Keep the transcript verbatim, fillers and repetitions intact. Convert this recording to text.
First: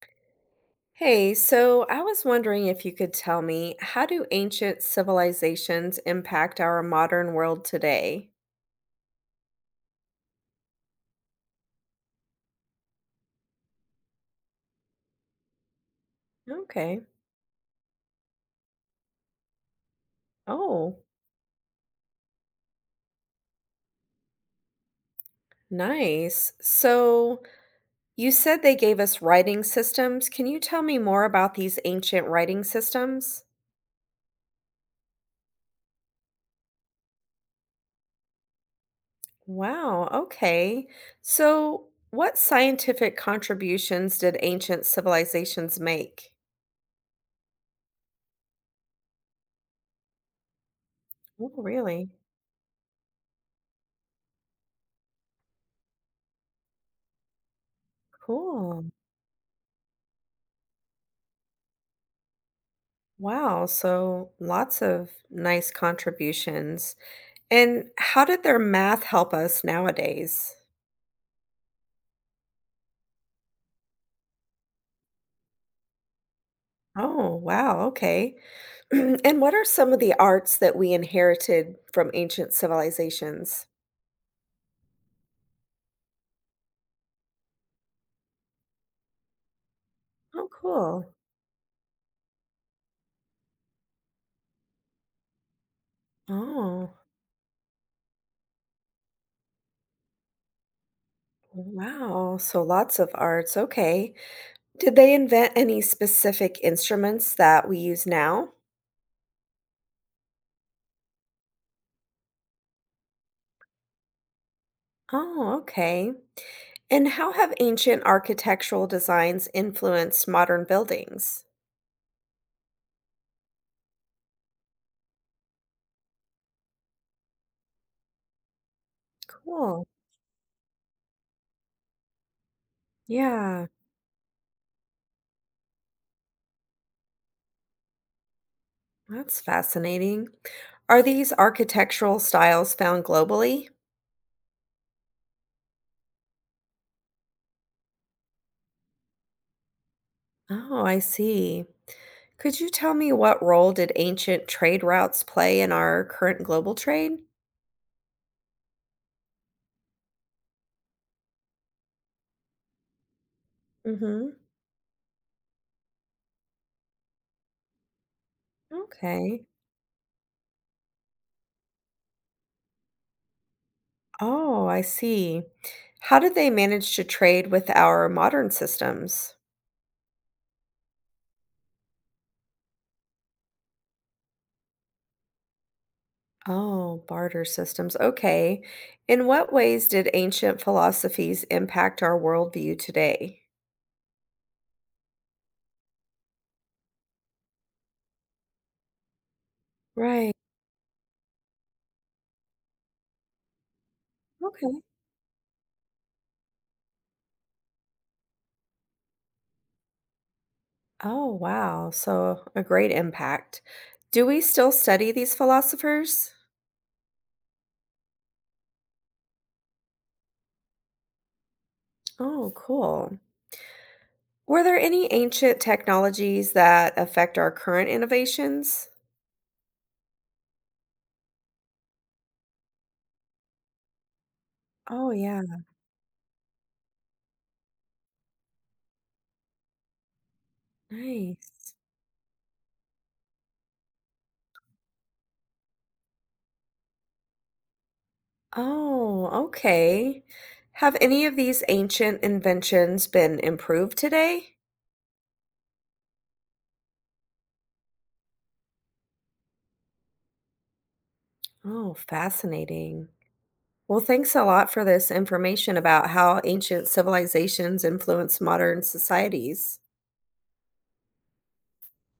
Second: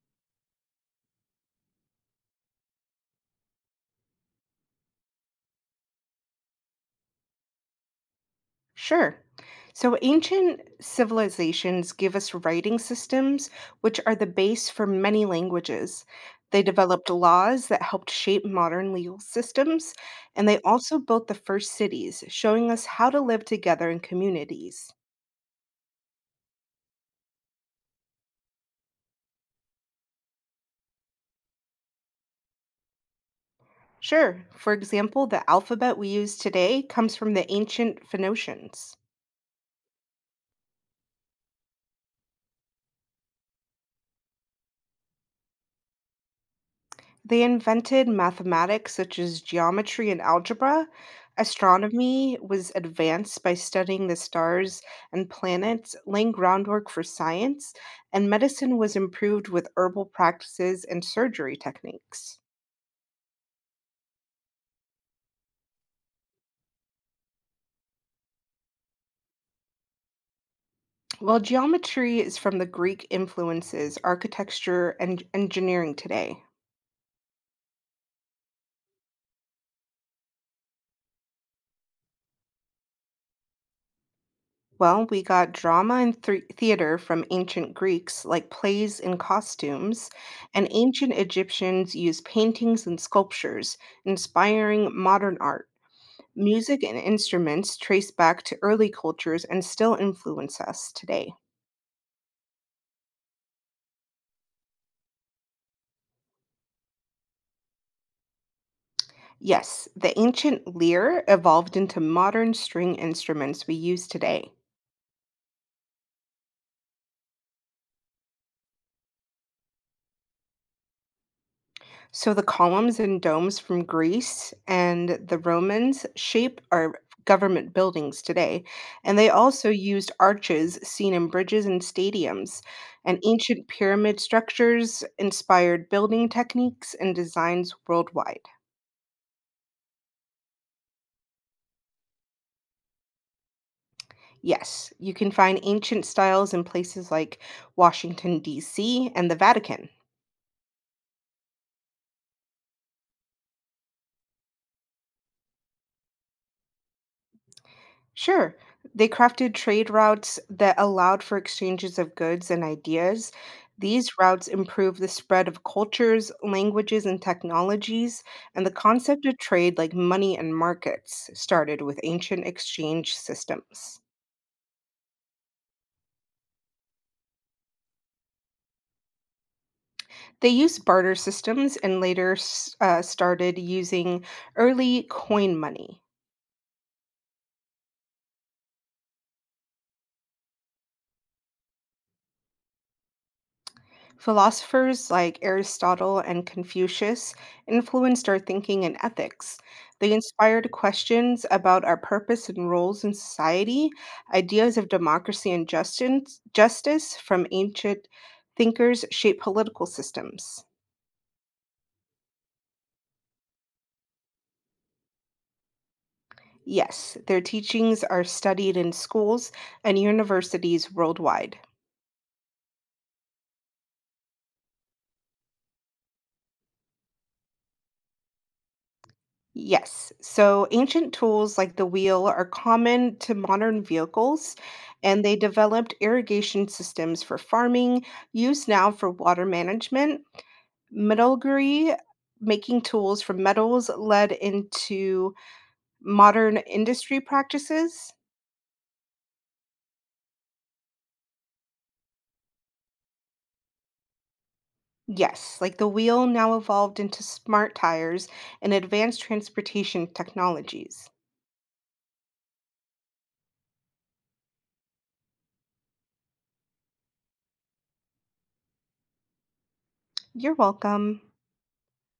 Hey, so I was wondering if you could tell me, how do ancient civilizations impact our modern world today? Sure. So ancient civilizations give us writing systems, which are the base for many languages. They Okay. developed laws that helped shape modern legal systems, and they also Oh, built the first cities, showing us how to live together in communities. nice. So you said they gave us writing systems. Can you tell me more about these ancient writing systems? Sure, for example, the alphabet we use today comes from the ancient Phoenicians. Wow, okay. So what scientific contributions did ancient civilizations make? They invented mathematics such as geometry and algebra. Oh, really? Astronomy was advanced by studying the stars and planets, laying groundwork for science, and medicine Cool. was improved with herbal practices and surgery techniques. Wow. So lots of nice contributions. And how did their math help us nowadays? While geometry is from the Greek influences, architecture, and engineering today. Oh, wow, okay. And what are some of the arts that we inherited from ancient civilizations? Well, we got drama and thre- theater from ancient Greeks, like plays and costumes, Oh, and ancient cool. Egyptians used paintings and sculptures, inspiring modern art. Music Oh, and instruments trace back to early cultures and still influence us today. wow. So lots of arts. Okay. Did they invent any specific instruments that we use now? Yes, the ancient lyre evolved into modern string instruments we use today. Oh, okay. And how have ancient architectural designs influenced modern buildings? So the columns and domes from Greece and the Romans shape our government buildings today. And they also Cool. used arches seen in bridges and stadiums. And ancient Yeah. pyramid structures inspired building techniques and designs worldwide. That's fascinating. Are these architectural styles found globally? Yes, you can find ancient styles in places like Washington, D C, and the Vatican. Oh, I see. Could you tell me, what role did ancient trade routes play in our current global trade? Sure. They crafted trade routes that allowed for exchanges of goods and ideas. These Mm-hmm. routes improved the spread of cultures, languages, and technologies, and the concept of Okay. trade, like money and markets, started with ancient exchange systems. Oh, I see. How did they manage to trade with our modern systems? They used barter systems and later s- uh, started using early coin money. Oh, barter systems. Okay. In what ways did ancient philosophies impact our worldview today? Philosophers like Aristotle and Confucius influenced our thinking and ethics. They Right. inspired questions about our purpose and roles in society, ideas Okay. of democracy and justice, justice from ancient thinkers shape political systems. Oh, wow. So a great impact. Do we still study these philosophers? Yes, their teachings are studied in schools and universities worldwide. Oh, cool. Were there any ancient technologies that affect our current innovations? Yes. So ancient tools like the wheel are common to modern vehicles, Oh, and they yeah. developed irrigation systems for farming, used now for water management, Nice. metallurgy, making tools from metals led into modern industry practices. Oh, okay. Have any of these ancient inventions been improved today? Yes, like the wheel now evolved into smart tires and advanced transportation technologies. Oh, fascinating. Well, thanks a lot for this information about how ancient civilizations influence modern societies. You're welcome.